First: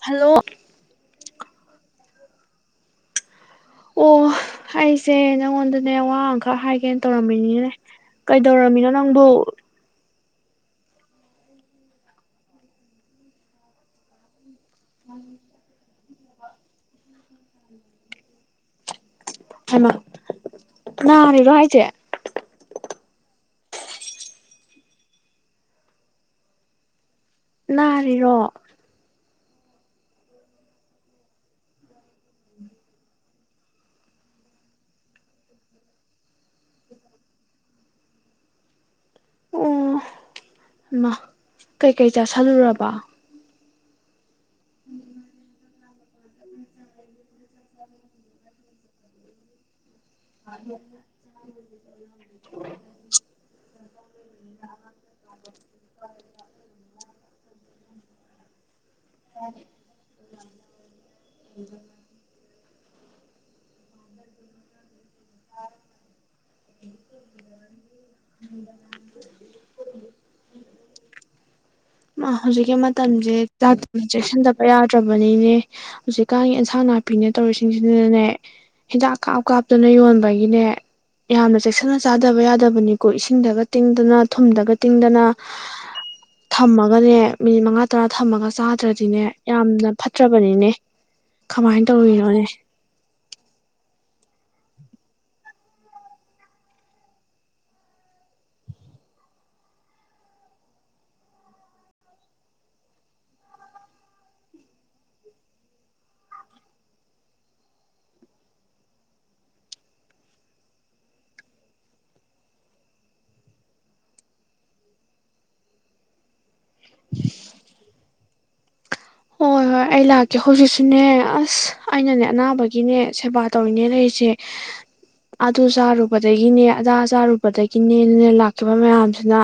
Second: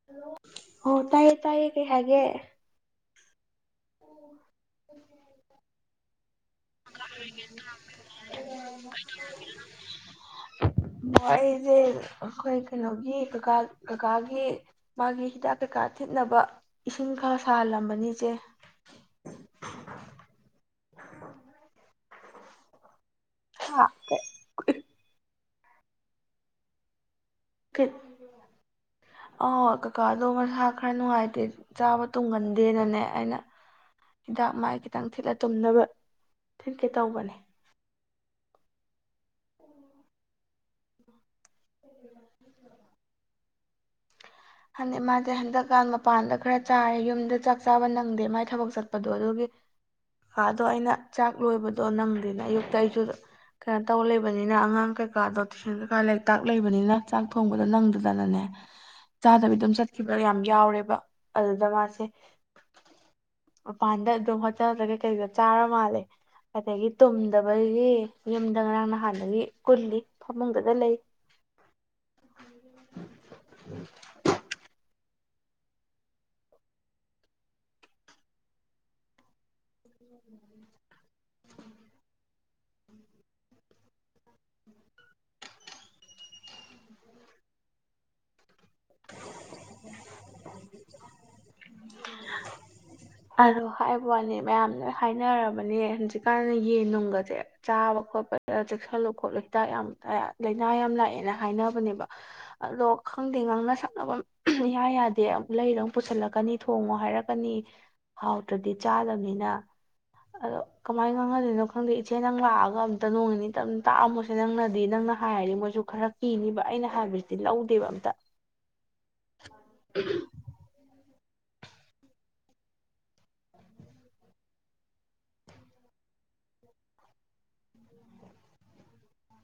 Hello [unintelligible] ꯍꫭ ꯇꯌꯦ ꯇꯌꯦ ꯀꯩꯩ ꯍꯥꯏꯒꯦ ꯑꯣ ꯑꯩꯁꯦ ꯅꯪꯉꯣꯟꯗꯅꯦ ꯋꯥ ꯑꯃꯈꯛ ꯍꯥꯏꯒꯦꯅ ꯇꯧꯔꯝꯃꯤꯅꯤꯅꯦ ꯀꯩꯗꯧꯔꯝꯃꯤꯅꯣ ꯅꯪꯕꯨ ꯑꯣ ꯑꯩꯖꯦ ꯑꯩꯈꯣꯏ ꯀꯩꯅꯣꯒꯤ ꯀꯀꯥ ꯀꯀꯥꯒꯤ ꯃꯥꯒꯤ ꯍꯤꯗꯥꯛ ꯀꯦꯀꯥ ꯊꯤꯠꯅꯕ ꯏꯁꯤꯡ ꯈꯔ ꯁꯥꯍꯜꯂꯝꯕꯅꯤ ꯏꯆꯦ ꯍꯩꯃ ꯅꯤꯔꯣ ꯍꯥꯏꯖꯦ ꯌꯥ ꯀꯦ ꯑꯦ ꯅꯥꯔꯤꯔꯣ ꯑ ꯀꯀꯥꯗꯣ ꯃꯁꯥ ꯈꯔ ꯅꯨꯡꯉꯥꯏꯇꯦ ꯆꯥꯕ ꯇꯨꯝꯒꯟꯗꯦꯅꯅꯦ ꯑꯩꯅ ꯍꯤꯗꯥꯛ ꯃꯥꯏ ꯈꯤꯇꯪ ꯊꯤꯠꯂ ꯇꯨꯝꯅꯕ ꯊꯤꯠꯀꯦ ꯇꯧꯕꯅꯦ ꯎꯝ ꯌꯩꯃꯥ ꯀꯩꯀꯩ ꯆꯥꯥꯁꯜꯂꯨꯔꯕ ꯍꯟꯗ ꯃꯥꯖꯦ ꯍꯟꯗꯛꯀꯥꯟ ꯃꯥꯃꯟ ꯃꯄꯥꯟꯗ ꯈꯔ ꯆꯥꯔꯦ ꯌꯨꯝꯗ ꯆꯥꯛ ꯆꯥꯕ ꯅꯪꯗꯦ ꯃꯥꯏ ꯊꯕꯛ ꯆꯠꯄꯗꯣ ꯑꯗꯨꯒꯤ ꯀꯀꯥꯗꯣ ꯑꯩꯅ ꯆꯥꯛ ꯂꯣꯏꯕꯗꯣ ꯅꯪꯗꯦꯅ ꯑꯌꯨꯛꯇ ꯑꯩꯖꯨ ꯀꯩꯅꯣ ꯇꯧ ꯂꯩꯕꯅꯤꯅ ꯑꯉꯥꯡ ꯀꯩꯀꯥꯗꯣ ꯇꯨꯋꯏꯁꯟ ꯀꯩꯀꯥ ꯂꯥꯏꯔꯤꯛ ꯇꯥꯛ ꯂꯩꯕꯅꯤꯅ ꯆꯥꯛ ꯊꯣꯡꯕꯗꯣ ꯅꯪꯗꯗꯅꯅꯦ ꯆꯥꯗꯕꯤ ꯑꯗꯨꯝ ꯆꯠꯈꯤꯕ ꯌꯥꯝ ꯌꯥꯎꯔꯦꯕ ꯑꯗꯨꯗ ꯃꯥꯁꯦ [unintelligible] ꯃꯥꯄꯟꯗ ꯑꯗꯨꯝ ꯍꫭꯊꯦꯜꯗ ꯀꯩꯀꯥ ꯀꯩꯗꯣ ꯆꯥꯔ ꯃꯥꯜꯂꯦ ꯑꯗꯒꯤ ꯇꯨꯝꯗꯕꯒꯤ ꯌꯨꯝꯗ ꯉꯔꯥꯡ ꯅꯍꯥꯟꯗꯒꯤ ꯀꯨꯜꯂꯤ ꯐꯃꯨꯡꯗꯨꯗ ꯂꯩ ꯍꯧꯖꯤꯛꯀꯤ ꯃꯇꯝꯁꯦ ꯌꯥꯗ꯭ꯔꯕꯅꯤꯅꯦ ꯍꯧꯖꯤꯛꯀꯥꯟꯒꯤ ꯏꯟꯁꯥꯡ ꯅꯥꯄꯤꯅꯦ ꯇꯧꯔꯤꯁꯤꯡꯁꯤꯅꯅꯅꯦ ꯍꯤꯗꯥꯛ ꯀꯥꯞ ꯀꯥꯞ ꯑꯗꯨꯅ ꯌꯣꯟꯕꯒꯤꯅꯦ ꯌꯥꯝꯅ ꯆꯦꯛꯁꯤꯟꯅ ꯆꯥ ꯆꯠꯇꯕ ꯌꯥꯗꯕꯅꯤꯀꯣ ꯏꯁꯤꯡꯗꯒ ꯇꯤꯡꯗꯅ ꯊꯨꯝꯗꯒ ꯇꯤꯡꯗꯅ ꯊꯝꯃꯒꯅꯦ ꯃꯤꯅꯤꯠ ꯃꯉꯥ ꯇꯔꯥ ꯊꯝꯃꯒ ꯆꯥꯗ꯭ꯔꯗꯤꯅꯦ ꯌꯥꯝꯅ ꯐꯠꯇ꯭ꯔꯕꯅꯤꯅꯦ ꯀꯃꯥꯏꯅ ꯇꯧꯔꯤꯅꯣꯅꯦ ꯑꯗꯣ ꯍꯥꯏꯕ ꯋꯥꯅꯤ ꯃꯌꯥꯝ ꯂꯣꯏ ꯍꯥꯏꯅꯔꯕꯅꯦ ꯍꯧꯖꯤꯛꯀꯥꯟꯗ ꯌꯦꯟ ꯅꯨꯡꯒꯁꯦ ꯆꯥꯕ ꯈꯣꯠꯄ ꯆꯦꯛꯁꯜꯂꯨ ꯈꯣꯠ ꯂꯩꯇꯥꯛ ꯌꯥꯝ ꯂꯥꯏꯅꯥ ꯌꯥꯝ ꯂꯥꯛꯑꯦꯅ ꯍꯥꯏꯅꯕꯅꯦꯕ ꯑꯗꯣ ꯈꯪꯗꯦ ꯉꯥꯡꯅ ꯁꯛꯅꯕ ꯌꯥ ꯌꯥꯗꯦ ꯑꯃꯛ ꯂꯩꯗꯣ ꯄꯨꯁꯤꯜꯂꯛꯀꯅꯤ ꯊꯣꯡꯉꯣ ꯍꯥꯏꯔꯛꯀꯅꯤ ꯍꯥꯎꯗ꯭ꯔꯗꯤ ꯆꯥꯗꯕꯅꯤꯅ ꯑꯗꯣ ꯀꯃꯥꯏꯅ ꯉꯥꯡꯉꯗꯣꯏꯅꯣ ꯈꯪꯗꯦ ꯏꯆꯦ ꯅꯪ ꯂꯥꯛꯑꯒ ꯑꯝꯇ ꯅꯣꯡꯉꯅꯤꯇ ꯇꯥꯛꯑꯝꯃꯣꯁꯦ ꯅꯪꯅꯗꯤ ꯅꯪꯅ ꯍꯥꯏꯔꯤ ꯃꯣꯏꯁꯨ ꯈꯔ ꯀꯤꯅꯤꯕ ꯑꯩꯅ ꯍꯥꯏꯕꯁꯤꯗꯤ ꯂꯧꯗꯦꯕ ꯑꯝꯇ ꯍꯣꯏ ꯍꯣꯏ ꯑꯩ ꯂꯥꯛꯀꯦ ꯍꯧꯖꯤꯛꯁꯨꯅꯦ ꯑꯁ ꯑꯩꯅꯅꯦ ꯑꯅꯥꯕꯒꯤꯅꯦ ꯁꯦꯕꯥ ꯇꯧꯔꯤꯅꯦ ꯂꯩꯔꯤꯁꯦ ꯑꯗꯨꯥ ꯆꯥꯔꯨꯕꯗꯒꯤꯅꯦ ꯑꯗꯥ ꯆꯥꯔꯨꯕꯗꯒꯤꯅꯦꯅꯅꯦ ꯂꯥꯛꯈꯤꯕ ꯃꯌꯥꯝꯁꯤꯅ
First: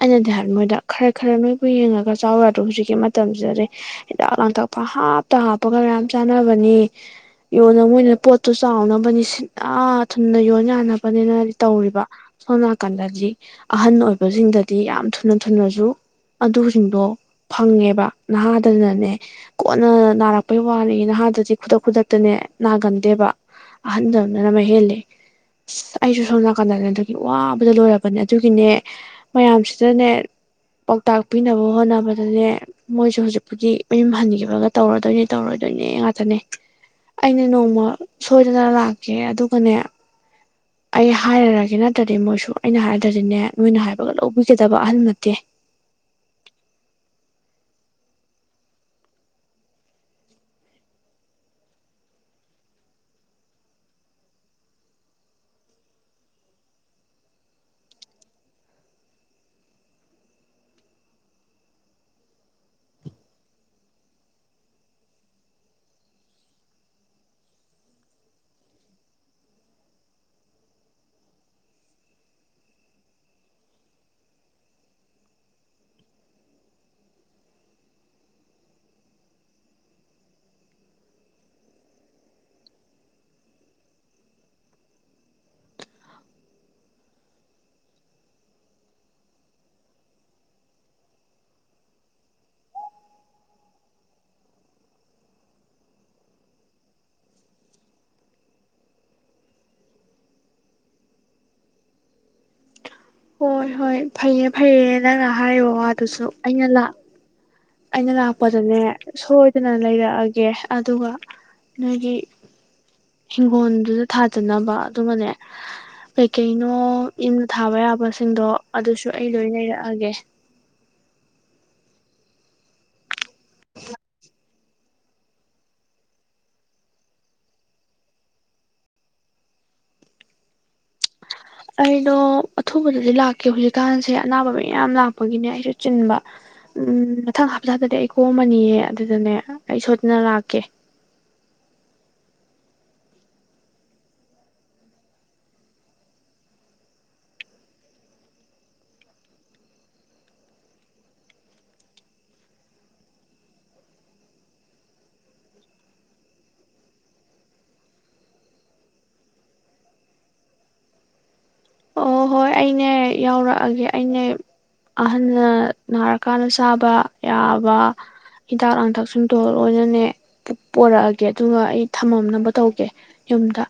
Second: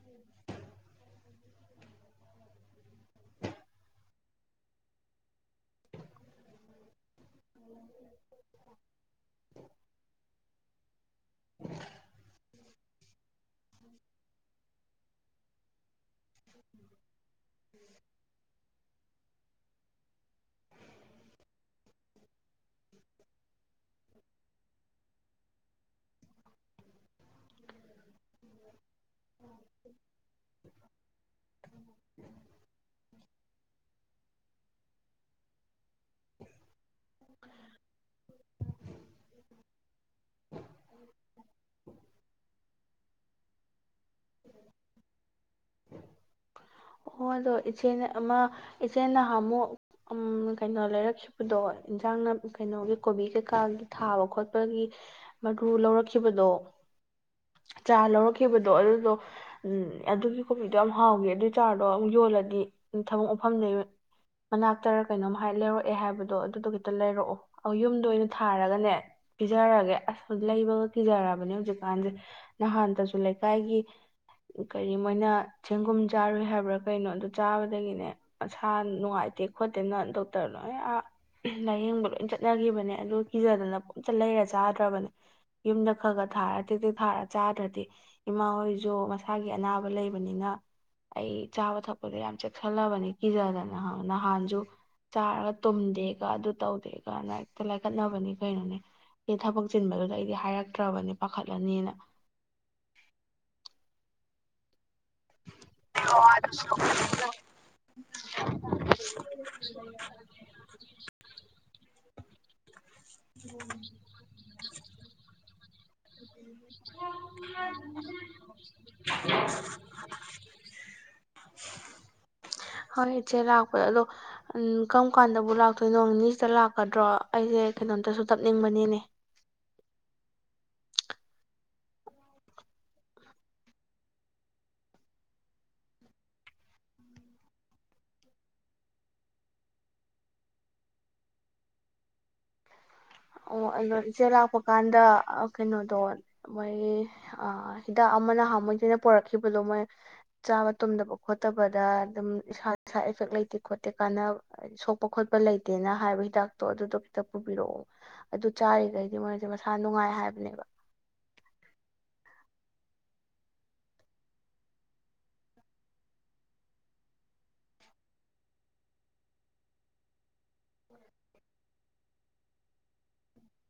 ꯑꯩꯅꯗꯤ ꯍꯥꯏ ꯃꯣꯏꯗ ꯈꯔ ꯈꯔ ꯅꯣꯏꯕꯨ ꯌꯦꯡꯉꯒ ꯆꯥꯎꯋꯦ ꯑꯗꯣ ꯍꯧꯖꯤꯛꯀꯤ ꯃꯇꯝꯁꯤꯗꯗꯤ ꯏꯔꯣꯟꯟ ꯇ ꯄ ꯍꯥꯞ ꯐꯛꯇ ꯍꯥꯞꯄꯒ ꯃ ꯆꯥꯅꯕꯅꯤ ꯌꯣꯟꯅ ꯃꯣꯏꯅ ꯄꯣꯠꯇꯨ ꯆꯥꯎꯅꯕꯅꯤ ꯁꯤꯠꯅꯥ ꯊꯨꯅ ꯌꯣꯟ ꯌꯥꯅꯕꯅꯤꯅꯗꯤ ꯇꯧꯔꯤꯕ ꯁꯣ ꯀꯟꯗꯗꯤ ꯑꯍꯟ ꯑꯣꯏꯕꯁꯤꯡꯗꯗꯤ ꯌꯥꯝ ꯊꯨꯅ ꯊꯨꯅꯁꯨ ꯑꯗꯨꯁꯤꯡꯗꯣ ꯐꯪꯉꯦꯕ ꯅꯍꯥ ꯅꯅꯦ ꯀꯣꯟꯅ ꯅꯥꯔꯛꯄꯩ ꯋꯥꯅꯤ ꯅꯍꯥꯗꯨꯗꯤ ꯈꯨꯗꯛ ꯈꯨꯗꯛꯇꯅꯦ ꯅꯥꯒꯟꯗꯦꯕ ꯑꯍꯟꯗꯕꯅꯅ ꯃꯍꯦꯜꯂꯤ ꯑꯁ ꯑꯩꯁꯨ ꯁꯣꯝ ꯅꯥꯀꯟꯗꯅꯦ ꯋꯥꯕꯗ ꯂꯣꯏꯔꯕꯅꯦ ꯑꯗꯨꯒꯤꯅꯦ ꯃꯌꯥꯝꯁꯤꯗꯅꯦ ꯄꯥꯎꯇꯥꯛ ꯄꯤꯅꯕ ꯍꯣꯠꯅꯕꯗꯅꯦ ꯃꯣꯏꯁꯨ ꯍꯧꯖꯤꯛ ꯑꯩ ꯃꯌꯨꯝ ꯍꯟꯈꯤꯕꯒ ꯇꯧꯔꯗꯣꯏꯅꯦ ꯇꯧꯔꯣꯏꯗꯣꯏꯅꯦ ꯉꯥꯛꯇꯅꯦ ꯑꯩꯅ ꯅꯣꯡꯃ ꯁꯣꯏꯗꯅ ꯂꯥꯛꯀꯦ ꯑꯗꯨꯒꯅꯦ ꯑꯩ ꯍꯥꯏꯔꯒꯦ ꯅꯠꯇ꯭ꯔꯗꯤ ꯃꯣꯏꯁꯨ ꯑꯩꯅ ꯍꯥꯏꯔꯗ꯭ꯔꯗꯤꯅꯦ ꯅꯣꯏꯅ ꯍꯥꯏꯕ ꯂꯧꯕꯤꯒꯗꯕ ꯑꯍꯜ ꯅꯠꯇꯦ ꯑꯣ ꯑꯗꯣ ꯏꯆꯦꯅ ꯑꯃ ꯏꯆꯦ ꯅꯍꯥꯟꯃꯨꯛ ꯀꯩꯅꯣ ꯂꯩꯔꯛꯈꯤꯕꯗꯣ ꯏꯟꯁꯥꯡꯅ ꯀꯩꯅꯣꯒꯤ ꯀꯣꯕꯤ ꯀꯩꯀꯥꯒꯤ ꯊꯥꯕ ꯈꯣꯠꯄꯒꯤ ꯃꯔꯨ ꯂꯧꯔꯛꯈꯤꯕꯗꯣ ꯆꯥ ꯂꯧꯔꯛꯈꯤꯕꯗꯣ ꯑꯗꯨꯗꯣ ꯎꯝ ꯑꯗꯨꯒꯤ ꯀꯣꯕꯤꯗꯣ ꯌꯥꯝ ꯍꯥꯎꯈꯤ ꯑꯗꯨꯏ ꯆꯥꯔꯗꯣ ꯌꯣꯜꯂꯗꯤ ꯊꯕꯛ ꯃꯐꯝꯗꯩ ꯃꯅꯥꯛꯇꯔ ꯀꯩꯅꯣꯝ ꯍꯥꯏ ꯂꯩꯔꯛꯑꯦ ꯍꯥꯏꯕꯗꯣ ꯑꯗꯨꯗꯣ ꯈꯤꯇ ꯂꯩꯔꯛꯑꯣ ꯌꯨꯝꯗ ꯑꯣꯏꯅ ꯊꯥꯔꯒꯅꯦ ꯄꯤꯖꯔꯒꯦ ꯑꯁ ꯂꯩꯕꯒ ꯀꯤꯖꯔꯕꯅꯦ ꯍꯧꯖꯤꯛꯀꯥꯟꯁꯦ ꯅꯍꯥꯟꯗꯁꯨ ꯂꯩꯀꯥꯏꯒꯤ ꯀꯔꯤ ꯃꯣꯏꯅ ꯆꯦꯡꯒꯨꯝ ꯆꯥꯔꯨꯏ ꯍꯥꯏꯕ꯭ꯔꯥ ꯀꯩꯅꯣ ꯑꯗꯨ ꯆꯥꯕꯗꯒꯤꯅꯦ ꯃꯁꯥ ꯅꯨꯡꯉꯥꯏꯇꯦ ꯈꯣꯠꯇꯦꯅ ꯗꯣꯛꯇꯔ ꯂꯣꯏ ꯂꯥꯏꯌꯦꯡꯕ ꯂꯣꯏ ꯆꯠꯅꯈꯤꯕꯅꯦ ꯑꯗꯨ ꯀꯤꯖꯗꯅ ꯄꯣꯠ ꯑꯃꯇ ꯂꯩꯔ ꯆꯥꯗ꯭ꯔꯕꯅꯦ ꯌꯨꯝꯗ ꯈꯔ ꯈꯔ ꯊꯥꯔ ꯇꯦꯛ ꯇꯦꯛ ꯊꯥꯔ ꯆꯥꯗ꯭ꯔꯗꯤ ꯏꯃꯥ ꯍꯣꯏꯁꯨ ꯃꯁꯥꯒꯤ ꯑꯅꯥꯕ ꯂꯩꯕꯅꯤꯅ ꯑꯩ ꯆꯥꯕ ꯊꯛꯄꯗ ꯌꯥꯝ ꯆꯦꯛꯁꯜꯂꯕꯅꯤ ꯀꯤꯖꯗꯅ ꯅꯍꯥꯟꯁꯨ ꯆꯥꯔꯒ ꯇꯨꯝꯗꯦꯒ ꯑꯗꯨ ꯇꯧꯗꯦꯒꯅ ꯍꯦꯛꯇ ꯂꯥꯏꯈꯠꯅꯕꯅꯤ ꯀꯩꯅꯣꯅꯦ ꯑꯦ ꯊꯕꯛ ꯆꯤꯟꯕꯗꯨꯗ ꯑꯩꯗꯤ ꯍꯥꯏꯔꯛꯇ꯭ꯔꯕꯅꯤ ꯄꯥꯈꯠꯂꯅꯤꯅ ꯍꯣꯏ ꯍꯣꯏ ꯐꯩꯌꯦ ꯐꯩꯌꯦ ꯅꯪꯅ ꯍꯥꯏꯌꯣ ꯋꯥꯗꯨꯁꯨ ꯑꯩꯅ ꯂꯥꯛ ꯑꯩꯅ ꯂꯥꯛꯄꯗꯅꯦ ꯁꯣꯏꯗꯅ ꯂꯩꯔꯛꯑꯒꯦ ꯑꯗꯨꯒ ꯅꯣꯏꯒꯤ ꯏꯪꯈꯣꯜꯗꯨꯗ ꯊꯥꯗꯅꯕ ꯑꯗꯨꯃꯅꯦ ꯀꯩꯀꯩꯅꯣ ꯌꯨꯝꯗ ꯊꯥꯕ ꯌꯥꯕꯁꯤꯡꯗꯣ ꯑꯗꯨꯁꯨ ꯑꯩ ꯂꯣꯏ ꯂꯩꯔꯛꯑꯒꯦ ꯍꯣꯏ ꯏꯆꯦ ꯂꯥꯛꯄ ꯑꯗꯣ ꯀꯔꯝ ꯀꯥꯟꯗꯕꯨ ꯂꯥꯛꯇꯣꯏꯅꯣ ꯅꯤꯁꯤꯗ ꯂꯥꯛꯀꯗ꯭ꯔꯣ ꯑꯩꯁꯦ ꯀꯩꯅꯣꯝꯇꯁꯨ ꯇꯞꯅꯤꯡꯕꯅꯤꯅꯦ ꯑꯩꯗꯣ ꯑꯊꯨꯕꯗꯗꯤ ꯂꯥꯛꯀꯦ ꯍꯧꯖꯤꯛꯀꯥꯟꯁꯦ ꯑꯅꯥꯕ ꯃꯌꯥꯝ ꯂꯥꯛꯄꯒꯤꯅꯦ ꯑꯩꯁꯨ ꯆꯤꯟꯕ ꯎꯝ ꯃꯊꯪ ꯍꯥꯞꯇꯗꯗꯤ ꯑꯩ ꯀꯣꯝꯃꯅꯤꯌꯦ ꯑꯗꯨꯗꯅꯦ ꯑꯩ ꯁꯣꯗꯅ ꯂꯥꯛꯀꯦ ꯑꯣ ꯑꯗꯣ ꯏꯆꯦ ꯂꯥꯛꯄ ꯀꯥꯟꯗ ꯀꯩꯅꯣꯗꯣ ꯃꯣꯏ ꯍꯤꯗꯥꯛ ꯑꯃ ꯅꯍꯥꯟ ꯃꯣꯏꯗꯅ ꯄꯨꯔꯛꯈꯤꯕꯗꯣ ꯃꯣꯏ ꯆꯥꯕ ꯇꯨꯝꯗꯕ ꯈꯣꯠꯇꯕꯗ ꯑꯗꯨꯝ ꯏꯁꯥ ꯏꯁꯥ ꯏꯐꯦꯛ ꯂꯩꯇꯦ ꯈꯣꯠꯇꯦ ꯀꯥꯟꯅꯕ ꯁꯣꯛꯄ ꯈꯣꯠꯄ ꯂꯩꯇꯦꯅ ꯍꯥꯏꯕ ꯍꯤꯗꯥꯛꯇꯣ ꯑꯗꯨꯗꯣ ꯈꯤꯇ ꯄꯨꯕꯤꯔꯛꯑꯣ ꯑꯗꯨ ꯆꯥꯔꯤꯈꯩꯗꯤ ꯃꯣꯏꯁꯦ ꯃꯁꯥ ꯅꯨꯡꯉꯥꯏ ꯍꯥꯏꯕꯅꯦꯕ ꯑꯣ ꯍꯣꯏ ꯑꯩꯅꯦ ꯌꯥꯎꯔꯛꯑꯒꯦ ꯑꯩꯅꯦ ꯑꯍꯟꯅ ꯅꯥꯔꯀꯥꯟꯗ ꯆꯥꯕ ꯌꯥꯕ ꯍꯤꯗꯥꯛ ꯂꯥꯡꯊꯛ ꯁꯤꯡꯗꯣ ꯂꯣꯏꯅꯅꯦ ꯄꯣꯔꯛꯑꯒꯦ ꯑꯗꯨꯒ ꯑꯩ ꯊꯃꯝꯅꯕ ꯇꯧꯒꯦ ꯌꯨꯝꯗ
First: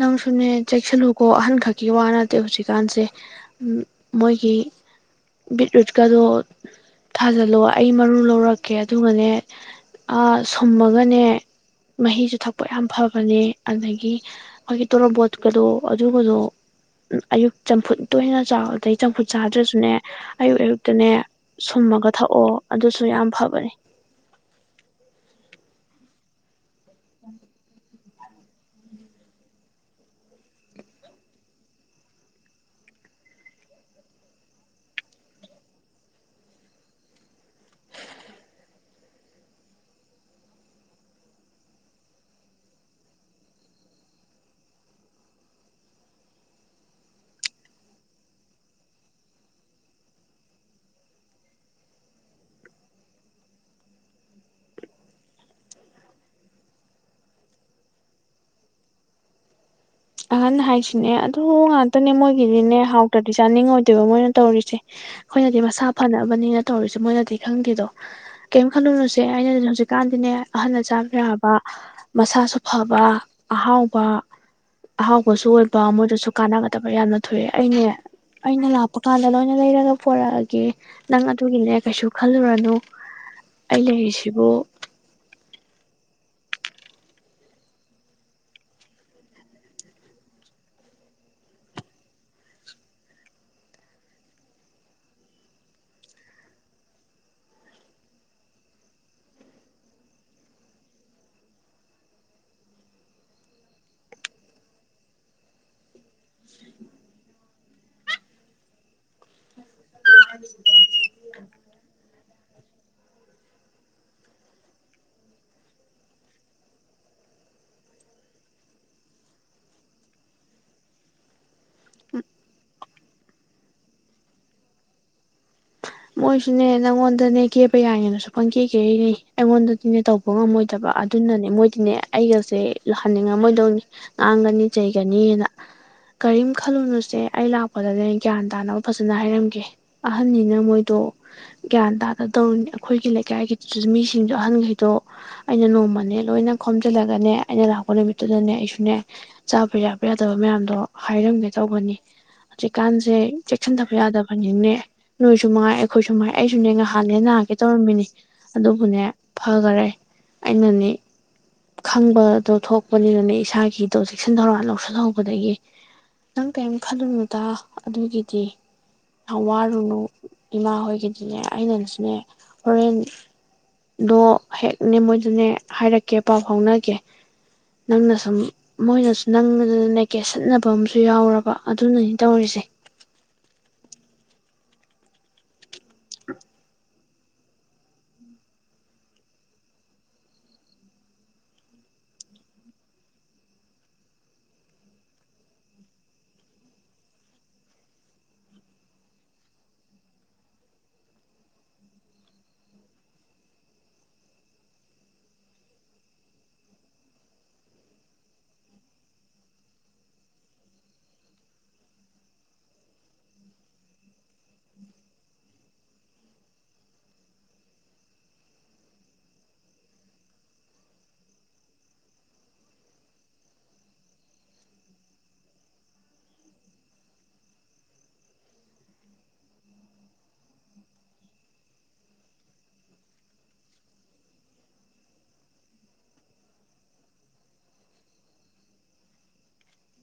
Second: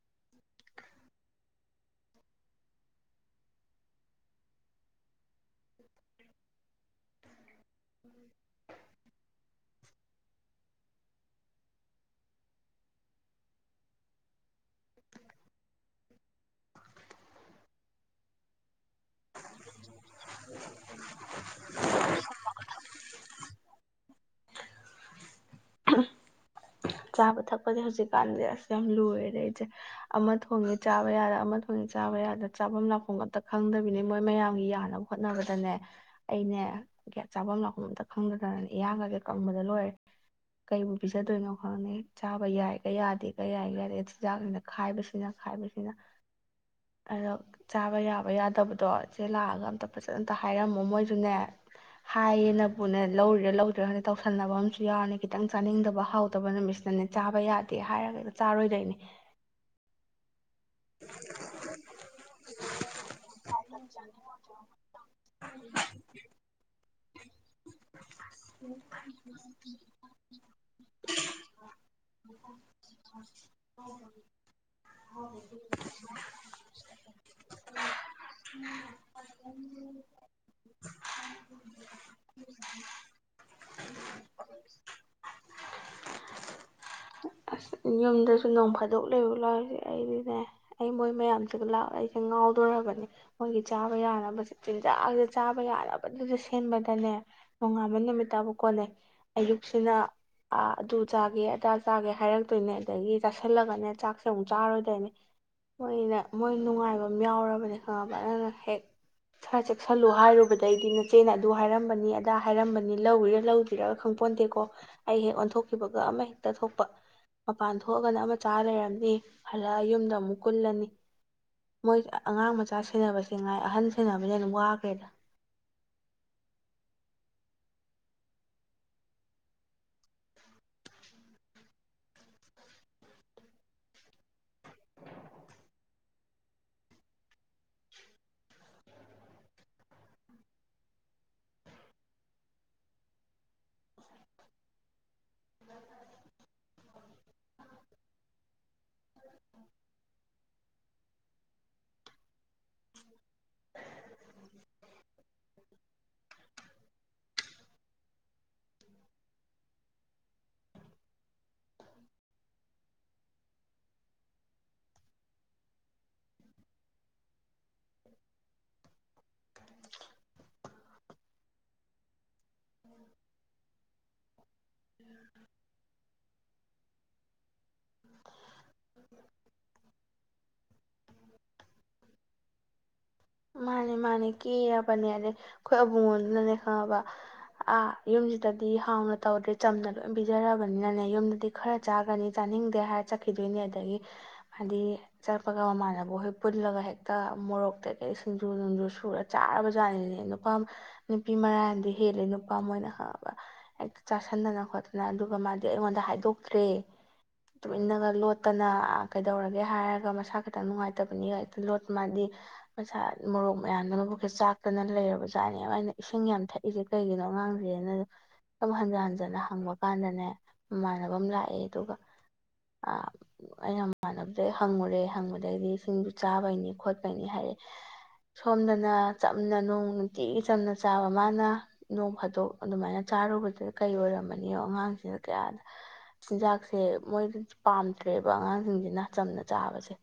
ꯅꯪꯁꯨꯅꯦ ꯆꯦꯛꯁꯤꯜꯂꯨꯀꯣ ꯑꯍꯟꯈꯛꯀꯤ ꯋꯥꯅ ꯑ ꯍꯧꯖꯤꯛꯀꯥꯟꯁꯦ ꯃꯣꯏꯒꯤ ꯕꯤꯠꯔꯨꯠꯀꯗꯣ ꯊꯥꯖꯤꯜꯂꯣ ꯑꯩ ꯃꯔꯨ ꯂꯧꯔꯛꯀꯦ ꯑꯗꯨꯒꯅꯦ ꯁꯨꯝꯃꯒꯅꯦ ꯃꯍꯤꯁꯨ ꯊꯛꯄ ꯌꯥꯝ ꯐꯕꯅꯦ ꯑꯗꯒꯤ ꯑꯩꯒꯤ ꯇꯅ ꯕꯣꯠ ꯀꯗꯣ ꯍꯧꯖꯤꯛ ꯍꯧ ꯑꯗꯨ ꯎ ꯑꯌꯨꯛ ꯆꯝꯐꯨꯠ ꯇꯣꯏ ꯑꯣꯏꯅ ꯆꯥꯎ ꯑꯗꯩ ꯆꯝꯐꯨꯠ ꯆꯥꯗ꯭ꯔꯁꯨꯅꯦ ꯑꯌꯨꯛ ꯑꯌꯨꯛꯇꯅꯦ ꯁꯣꯝꯃꯒ ꯊꯛꯑꯣ ꯑꯗꯨꯁꯨ ꯌꯥꯝ ꯐꯕꯅꯤ ꯆꯥꯕ ꯊꯛꯄꯁ ꯍꯧꯖꯤꯛ ꯍꯧꯖꯤ ꯀꯥꯟꯗꯤ ꯑꯁ ꯌꯥꯝ ꯂꯣꯏꯔꯦꯗ ꯑꯩꯁꯦ ꯑꯃ ꯊꯣꯡꯉꯦ ꯆꯥꯕ ꯌꯥꯗ ꯑꯃ ꯊꯣꯡꯉꯦ ꯆꯥꯕ ꯌꯥꯗ ꯆꯥꯐꯝ ꯂꯥꯛꯐꯝ ꯑꯇ ꯈꯪꯗꯕꯤꯅꯤ ꯃꯣꯏ ꯃꯌꯥꯝꯒꯤ ꯌꯥꯅꯕ ꯍꯣꯠꯅꯕꯗꯅꯦ ꯑꯩꯅꯦ ꯆꯥꯐꯝ ꯂꯥꯛꯐꯝ ꯑꯇ ꯈꯪꯗꯗꯅꯅꯦ ꯏꯔꯥꯡꯒꯒꯦ ꯀꯪꯕꯗ ꯂꯣꯏꯔꯦ ꯀꯩꯨ ꯄꯤꯖꯗꯣꯏꯅꯣ ꯈꯪꯅꯤ ꯆꯥꯕ ꯌꯥꯏꯒ ꯌꯥꯗꯦꯒ ꯌꯥꯏꯒ ꯌꯥꯗꯦ ꯆꯤꯟꯖꯥꯛꯁꯤꯅ ꯈꯥꯏꯕꯁꯤꯅ ꯈꯥꯏꯕꯁꯤꯅ ꯑꯗꯣ ꯆꯥꯕ ꯌꯥꯕ ꯌꯥꯗꯕꯗꯣ ꯏꯆꯦ ꯂꯥꯛꯑꯒ ꯑꯝꯇ ꯐꯖꯅ ꯑꯝꯇ ꯍꯥꯏꯔꯝꯃꯣ ꯃꯣꯏꯁꯨꯅꯦ ꯍꯥꯏꯌꯦꯅꯕꯨꯅꯦ ꯂꯧꯔꯤꯔꯥ ꯂꯧꯗ꯭ꯔꯔꯥ ꯈꯗ ꯇꯧꯁꯟꯅꯕ ꯑꯃꯁꯨ ꯌꯥꯎꯔꯅꯤ ꯈꯤꯇꯪ ꯆꯥꯅꯤꯡꯗꯕ ꯍꯥꯎ ꯑꯇꯧꯕ ꯅꯨꯃꯤꯠꯁꯤꯅꯅꯦ ꯆꯥꯕ ꯌꯥꯗꯦ ꯍꯥꯏꯔꯒꯗꯤ ꯆꯥꯔꯣꯏꯗꯣꯏꯅꯦ ꯑꯍꯟ ꯍꯥꯏꯁꯤꯅꯦ ꯑꯗꯨ ꯉꯥꯛꯇꯅꯦ ꯃꯣꯏꯒꯤꯗꯤꯅꯦ ꯍꯥꯎꯇ꯭ꯔꯗꯤ ꯆꯥꯅꯤꯡꯉꯣꯏꯗꯣꯏꯕ ꯃꯣꯏꯅ ꯇꯧꯔꯤꯁꯦ ꯑꯩꯈꯣꯏꯅꯗꯤ ꯃꯁꯥ ꯐꯅꯕꯅꯤꯅ ꯇꯧꯔꯤꯁꯦ ꯃꯅ ꯗꯤ ꯈꯪꯗꯦꯗꯣ ꯀꯩꯝ ꯈꯜꯂꯨꯅꯨꯁꯦ ꯑꯩꯅ ꯍꯧꯖꯤꯛꯀꯥꯟꯗꯤꯅꯦ ꯑꯍꯜ ꯑ ꯆꯥꯕ ꯌꯥꯕ ꯃꯁꯥꯁꯨ ꯐꯕ ꯑꯍꯥꯎꯕ ꯑꯍꯥꯎꯕꯁꯨ ꯑꯣꯏꯕ ꯃꯣꯏꯗꯁꯨ ꯀꯥꯟꯅꯒꯗꯕ ꯌꯥꯝꯅ ꯊꯣꯛꯑꯦ ꯑꯩꯅꯦ ꯑꯩꯅ ꯂꯥꯛꯄ ꯀꯥꯟꯗ ꯂꯣꯏꯅ ꯂꯩꯔꯒ ꯄꯣꯔꯛꯑꯒꯦ ꯅꯪ ꯑꯗꯨꯒꯤꯅꯦ ꯀꯩꯁꯨ ꯈ ꯑꯩ ꯂꯩꯔꯤꯁꯤꯕꯨ ꯑꯁ ꯌꯨꯝꯗꯁꯨ ꯅꯣꯡꯐꯥꯗꯣꯛ ꯂꯩꯔ ꯂꯥꯎꯔꯤꯁꯦ ꯑꯩꯗꯤꯅꯦ ꯑꯩ ꯃꯣꯏ ꯃꯌꯥꯝꯁꯤꯒ ꯂꯥꯛ ꯑꯩꯁꯦ ꯉꯥꯎꯗꯣꯔꯔꯕꯅꯤ ꯃꯣꯏꯒꯤ ꯆꯥꯕ ꯌꯥꯅꯕꯁꯦ ꯆꯤꯟꯖꯥꯛꯁꯦ ꯆꯥꯕ ꯌꯥꯅꯕꯗꯨꯗ ꯁꯦꯝꯕꯗꯅꯦ ꯅꯣꯡꯉꯥꯟꯕ ꯅꯨꯃꯤꯠꯠꯇꯕꯨ ꯀꯣꯅꯩ ꯑꯌꯨꯛꯁꯤꯅ ꯑꯗꯨ ꯆꯥꯒꯦ ꯑꯗꯥ ꯆꯥꯒꯦ ꯍꯥꯏꯔꯛꯇꯣꯏꯅꯦ ꯑꯗꯒꯤ ꯆꯥꯥꯁꯜꯂꯒꯅꯦ ꯆꯥꯛꯁꯦ ꯑꯃꯨꯛ ꯆꯥꯔꯣꯏꯗꯣꯏꯅꯦ ꯃꯣꯏꯅ ꯃꯣꯏ ꯅꯨꯡꯉꯥꯏꯕ ꯑꯃ ꯌꯥꯎꯔꯕꯅꯦ ꯈꯪꯉꯕ ꯅꯪꯅ ꯍꯦꯛ ꯈꯔ ꯆꯦꯛꯁꯜꯂꯨ ꯍꯥꯏꯔꯨꯕꯗꯩꯗꯤ ꯅꯆꯦꯅ ꯑꯗꯨ ꯍꯥꯏꯔꯝꯕꯅꯤ ꯑꯗꯥ ꯍꯥꯏꯔꯝꯕꯅꯤ ꯂꯧꯋꯔ ꯂꯧꯗ꯭ꯔꯒ ꯈꯪꯄꯣꯟꯗꯦꯀꯣ ꯑꯩ ꯍꯦꯛ ꯑꯣꯟꯊꯣꯛꯈꯤꯕꯒ ꯑꯃ ꯍꯦꯛꯇ ꯊꯣꯛꯄ ꯃꯄꯥꯟ ꯊꯣꯛꯑꯒꯅ ꯑꯃ ꯆꯥ ꯂꯩꯔꯝꯅꯤ ꯍꯜꯂꯛꯑ ꯌꯨꯝꯗ ꯑꯃꯨꯛ ꯀꯨꯜꯂꯅꯤ ꯃꯣꯏ ꯑꯉꯥꯡ ꯃꯆꯥ ꯁꯦꯟꯅꯕꯁꯦ ꯉꯥꯏ ꯑꯍꯟ ꯁꯦꯟꯅꯕꯅꯦ ꯑꯗꯨꯝ ꯋꯥꯈ꯭ꯔꯦꯗ ꯃꯣꯏꯁꯨꯅꯦ ꯅꯪꯉꯣꯟꯗꯅꯦ ꯀꯦꯄ ꯌꯥꯏꯉꯅꯁꯨ ꯐꯪ ꯀꯦ ꯀꯦꯅꯦ ꯑꯩꯉꯣꯟꯗꯗꯤꯅꯦ ꯇꯧꯕ ꯉꯝꯃꯣꯏꯗꯕ ꯑꯗꯨꯅꯅꯦ ꯃꯣꯏꯗꯤꯅꯦ ꯑꯩꯒꯁꯦꯍꯟꯅꯤꯡꯉꯝꯃꯣꯏꯗꯧꯅꯤ ꯉꯥꯡꯒꯅꯤ ꯆꯩꯒꯅꯤꯅ ꯀꯔꯤꯝ ꯈꯜꯂꯨꯅꯨꯁꯦ ꯑꯩ ꯂꯥꯛꯄꯗꯅꯦ ꯒ꯭ꯌꯥꯟ ꯇꯥꯅꯕ ꯐꯖꯅ ꯍꯥꯏꯔꯝꯒꯦ ꯑꯍꯟꯅꯤꯅ ꯃꯣꯏ ꯑꯗꯨ ꯒ꯭ꯌꯥꯟ ꯇꯥꯗꯗꯧꯔꯤꯅꯤ ꯑꯩꯈꯣꯏꯒꯤ ꯂꯩꯀꯥꯏꯒꯤꯗꯨ ꯃꯤꯁꯤꯡꯗꯣ ꯑꯍꯟꯈꯩꯗꯣ ꯑꯩꯅ ꯅꯣꯡꯃꯅꯦ ꯂꯣꯏꯅ ꯈꯣꯝꯖꯤꯜꯂꯒꯅꯦ ꯑꯩꯅ ꯂꯥꯛꯄ ꯅꯨꯃꯤꯠꯇꯨꯗꯅꯦ ꯑꯩꯁꯨ ꯅꯦ ꯆꯥꯕ ꯌꯥꯕ ꯌꯥꯗꯕ ꯃꯌꯥꯝꯗꯣ ꯍꯥꯏꯔꯝꯒꯦ ꯇꯧꯕꯅꯤ ꯍꯧꯖꯤꯛꯀꯥꯟꯁꯦ ꯆꯦꯛꯁꯤꯟꯗꯕ ꯌꯥꯗꯕꯅꯤꯅꯦ ꯅꯣꯏ ꯑꯩꯈꯣꯏ ꯁꯨꯉꯥꯏ ꯑꯩꯁꯨꯅꯦ ꯅꯍꯥꯟ ꯍ ꯅꯥꯀꯦ ꯇꯧꯔꯝꯃꯤꯅꯤ ꯑꯗꯨꯕꯨꯅꯦ ꯐꯈꯔꯦ ꯑꯩꯅꯅꯦ ꯈꯪꯕꯗꯣ ꯊꯣꯛꯄꯅꯤꯅꯅꯦ ꯏꯁꯥꯒꯤꯗꯣ ꯆꯦꯛꯁꯤꯟ ꯊꯧꯔꯥꯡ ꯂꯧꯁꯤꯜꯍꯧꯕꯗꯒꯤ ꯅꯪ ꯀꯔꯤꯝ ꯈꯜꯂꯨꯅꯨꯗ ꯑꯗꯨꯒꯤꯗꯤ ꯑ ꯋꯥꯔꯅꯣ ꯏꯃꯥ ꯍꯣꯏꯒꯤꯗꯤꯅꯦ ꯑꯩꯅ ꯁꯤꯅꯦ ꯍꯣꯔꯦꯟꯗꯣ ꯍꯦꯛꯅꯦ ꯃꯣꯏꯗꯨꯅꯦ ꯍꯥꯏꯔꯛꯀꯦ ꯄꯥꯎ ꯐꯥꯎꯅꯒꯦ ꯅꯪꯅ ꯁꯨꯝ ꯃꯣꯏꯅꯁꯨ ꯅꯪꯅ ꯂꯩꯀꯦ ꯁꯤꯠꯅꯕ ꯑꯃꯁꯨ ꯑꯗꯨꯨ ꯌꯥꯎꯔꯕ ꯑꯗꯨꯅꯅꯤ ꯇꯧꯔꯤꯁꯦ ꯃꯥꯅꯦ ꯃꯥꯅꯦ ꯀꯦꯔꯕꯅꯦ ꯑꯗꯩ ꯑꯩꯈꯣꯏ ꯑꯕꯨꯡꯉꯣꯗꯨꯅꯅꯦ ꯈꯪꯉꯕ ꯑꯥ ꯌꯨꯝꯁꯤꯗꯗꯤ ꯍꯥꯎꯅ ꯇꯧꯗ꯭ꯔꯦ ꯆꯝꯅ ꯂꯣꯏ ꯄꯤꯖꯔꯕꯅꯤꯅꯅꯦ ꯌꯨꯝꯗꯗꯤ ꯈꯔ ꯆꯥꯒ꯭ꯔꯅꯤ ꯆꯥꯅꯤꯡꯗꯦ ꯍꯥꯏꯔ ꯆꯠꯈꯤꯗꯣꯏꯅꯦ ꯑꯗꯒꯤ ꯍꯥꯏꯗꯤ ꯆꯠꯄꯒ ꯃꯃꯥꯟꯕꯨ ꯍꯣꯏ ꯄꯨꯜꯂꯒ ꯍꯦꯛꯇ ꯃꯣꯔꯣꯛꯇ ꯍ ꯁꯤꯡꯖꯨ ꯅꯨꯡꯖꯨ ꯁꯨꯔ ꯆꯥꯔꯕ ꯖꯥꯠꯅꯤꯅꯦ ꯅꯨꯄꯥ ꯅꯨꯄꯤ ꯃꯔꯥꯅꯗꯤ ꯍꯦꯜꯂꯦ ꯅꯨꯄꯥ ꯑꯃꯣꯏꯅ ꯈꯪꯕ ꯍꯦꯛꯇ ꯆꯥꯥꯁꯟꯗꯅ ꯈꯣꯠꯇꯅ ꯑꯗꯨꯒ ꯃꯥꯗꯤ ꯑꯩꯉꯣꯟꯗ ꯍꯥꯏꯗꯣꯛꯇ꯭ꯔꯦ ꯇꯨꯃꯤꯟꯅꯒ ꯂꯣꯠꯇꯅ ꯀꯩꯗꯧꯔꯒꯦ ꯍꯥꯏꯔꯒ ꯃꯁꯥ ꯈꯤꯇꯪ ꯅꯨꯡꯉꯥꯏꯇꯕꯅꯤꯒ ꯍꯦꯛꯇ ꯂꯣꯠ ꯃꯥꯗꯤ ꯃꯩꯁꯥ ꯃꯣꯔꯣꯛ ꯃꯌꯥꯝꯗꯨꯅꯕꯨꯛꯁꯦ ꯆꯥꯛꯇꯅ ꯂꯩꯔꯕꯖꯥꯠꯅꯦꯕ ꯑꯩꯅ ꯏꯁꯤꯡ ꯌꯥꯝ ꯊꯛꯏꯁꯦ ꯀꯩꯒꯤꯅꯣ ꯑꯉꯥꯡꯁꯦꯅ ꯁꯨꯝ ꯍꯟꯖ ꯍꯟꯖꯅ ꯍꯪꯕ ꯀꯥꯟꯗꯅꯦ ꯃꯃꯥꯟꯅꯕ ꯑꯃ ꯂꯥꯛꯑꯦ ꯑꯗꯨꯒ ꯑꯩꯅ ꯃꯃꯥꯟꯅꯕꯗꯩ ꯍꯪꯉꯨꯔꯦ ꯍꯪꯕꯗꯗꯒꯤꯗꯤ ꯏꯁꯤꯡꯁꯨ ꯆꯥꯕꯩꯅꯤ ꯈꯣꯠꯄꯩꯅꯤ ꯍꯥꯏꯔꯛꯑꯦ ꯁꯣꯝꯗꯅ ꯆꯝꯅ ꯅꯣꯡ ꯅꯨꯡꯇꯤꯒꯤ ꯆꯝꯅ ꯆꯥꯕ ꯃꯥꯅ ꯅꯣꯡ ꯐꯥꯗꯣꯛ ꯑꯗꯨꯃꯥꯏꯅ ꯆꯥꯔꯨꯕꯗꯨꯗ ꯀꯩ ꯑꯣꯏꯔꯝꯃꯅꯤꯣ ꯑꯉꯥꯡꯁꯤꯅ ꯀꯌꯥꯗ ꯆꯤꯟꯖꯥꯛꯁꯦ ꯃꯣꯏꯗ ꯄꯥꯝꯗ꯭ꯔꯦꯕ ꯑꯉꯥꯡꯁꯤꯡꯁꯤꯅ ꯆꯝꯅ ꯆꯥꯕꯁꯦ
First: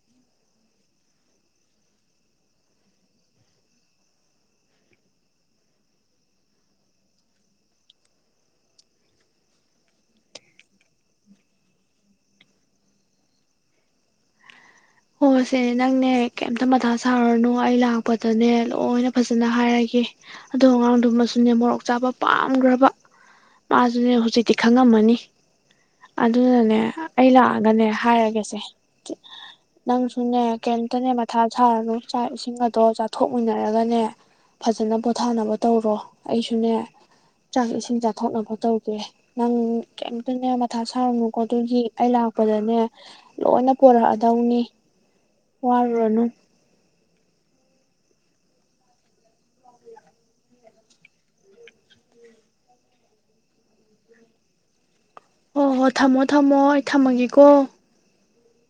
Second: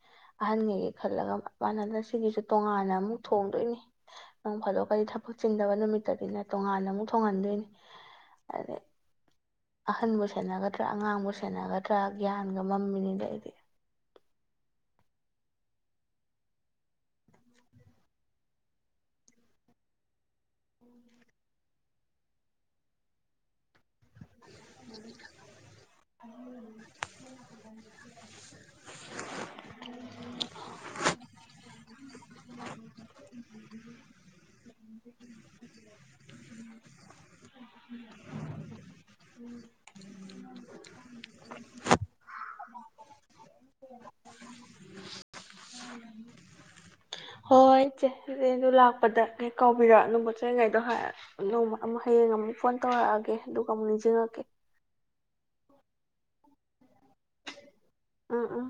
ꯑꯍꯟꯉꯩꯒꯤ ꯈꯜꯂꯒ ꯃꯥꯅ ꯁꯤꯒꯤꯁꯨ ꯇꯣꯉꯥꯟꯅ ꯑꯃꯨꯛ ꯊꯣꯡꯗꯣꯏꯅꯤ ꯅꯪ ꯐꯥꯗꯣꯛꯀꯗꯤ ꯊꯕꯛ ꯆꯤꯟꯗꯕ ꯅꯨꯃꯤꯠꯇꯗꯤꯅꯦ ꯇꯣꯉꯥꯟꯅ ꯑꯃꯨꯛ ꯊꯣꯡꯍꯟꯗꯣꯏꯅꯤ ꯑꯗꯩ ꯑꯍꯟꯕꯨ ꯁꯦꯟꯅꯒꯗ꯭ꯔꯥ ꯑꯉꯥꯡꯕꯨ ꯁꯦꯟꯅꯒꯗ꯭ꯔꯥ ꯒ꯭ꯌꯥꯟꯒ ꯃꯝꯃꯤꯅꯤꯗꯤ ꯑꯩꯗꯤ ꯍꯣꯏꯁꯦ ꯅꯪꯅꯦ ꯀꯩꯝꯇ ꯃꯊꯥ ꯁꯥꯔꯅꯨ ꯑꯩ ꯂꯥꯛꯄꯗꯅꯦ ꯂꯣꯏꯅ ꯐꯖꯅ ꯍꯥꯏꯔꯒꯦ ꯑꯗꯣ ꯑꯉꯥꯡꯗꯨꯃꯁꯨꯅꯦ ꯃꯣꯔꯣꯛ ꯆꯥꯕ ꯄꯥꯝꯈ꯭ꯔꯕ ꯃꯥꯁꯨ ꯑꯗꯨꯅꯦ ꯍꯧꯖꯤꯛꯇꯤ ꯈꯪꯉꯝꯃꯅꯤ ꯑꯗꯨꯅꯅꯦ ꯑꯩ ꯂꯥꯛꯑꯒꯅꯦ ꯍꯥꯏꯔꯒꯦꯁꯦ ꯅꯪꯁꯨꯅꯦ ꯀꯔꯤꯝꯇꯅꯦ ꯃꯊꯥ ꯁꯥꯔꯅꯨ ꯆꯥꯛ ꯏꯁꯤꯡ ꯑꯗꯣ ꯆꯥꯊꯣꯛꯃꯤꯟꯅꯔꯒꯅꯦ ꯐꯖꯅ ꯄꯣꯊꯥꯅꯕ ꯇꯧꯔꯣ ꯑꯩꯁꯨꯅꯦ ꯆꯥꯛ ꯏꯁꯤꯡ ꯆꯥꯊꯣꯛꯅꯕ ꯇꯧꯗꯦ ꯅꯪ ꯀꯔꯤꯝꯇꯅꯦ ꯃꯊꯥ ꯁꯥꯔꯨꯅꯨꯀꯣ ꯑꯗꯨꯒꯤ ꯑꯩ ꯂꯥꯛꯄꯗꯅꯦ ꯂꯣꯏꯅ ꯄꯣꯔꯛꯑꯗꯧꯅꯤ ꯋꯥꯔ ꯨ ꯔꯅꯨ ꯍꯣꯏ ꯏꯆꯦ ꯏꯆꯦꯗ ꯂꯥꯛꯄꯗ ꯍꯦꯛ ꯀꯥꯎꯕꯤꯔꯛꯑꯣ ꯑꯗꯨꯝ ꯄꯣꯠꯔꯤꯉꯩꯗꯣ ꯅꯣꯡꯃ ꯑꯃꯨꯛ ꯍꯌꯦꯡ ꯑꯃꯨꯛ ꯐꯣꯟ ꯇꯧꯔꯛꯑꯒꯦ ꯑꯗꯨꯒ ꯑꯃꯨꯛ ꯅꯤꯡꯁꯤꯡꯉꯛꯀꯦ꯫ ꯍ ꯍꯣ ꯊꯝꯃꯣ ꯊꯝꯃꯣ ꯑꯩ ꯊꯝꯃꯒꯦꯀꯣ꯫ ꯎꯝ ꯎꯝ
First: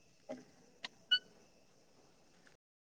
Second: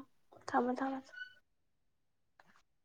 ꯊꯝꯃꯣ ꯊꯝꯃꯣ꯫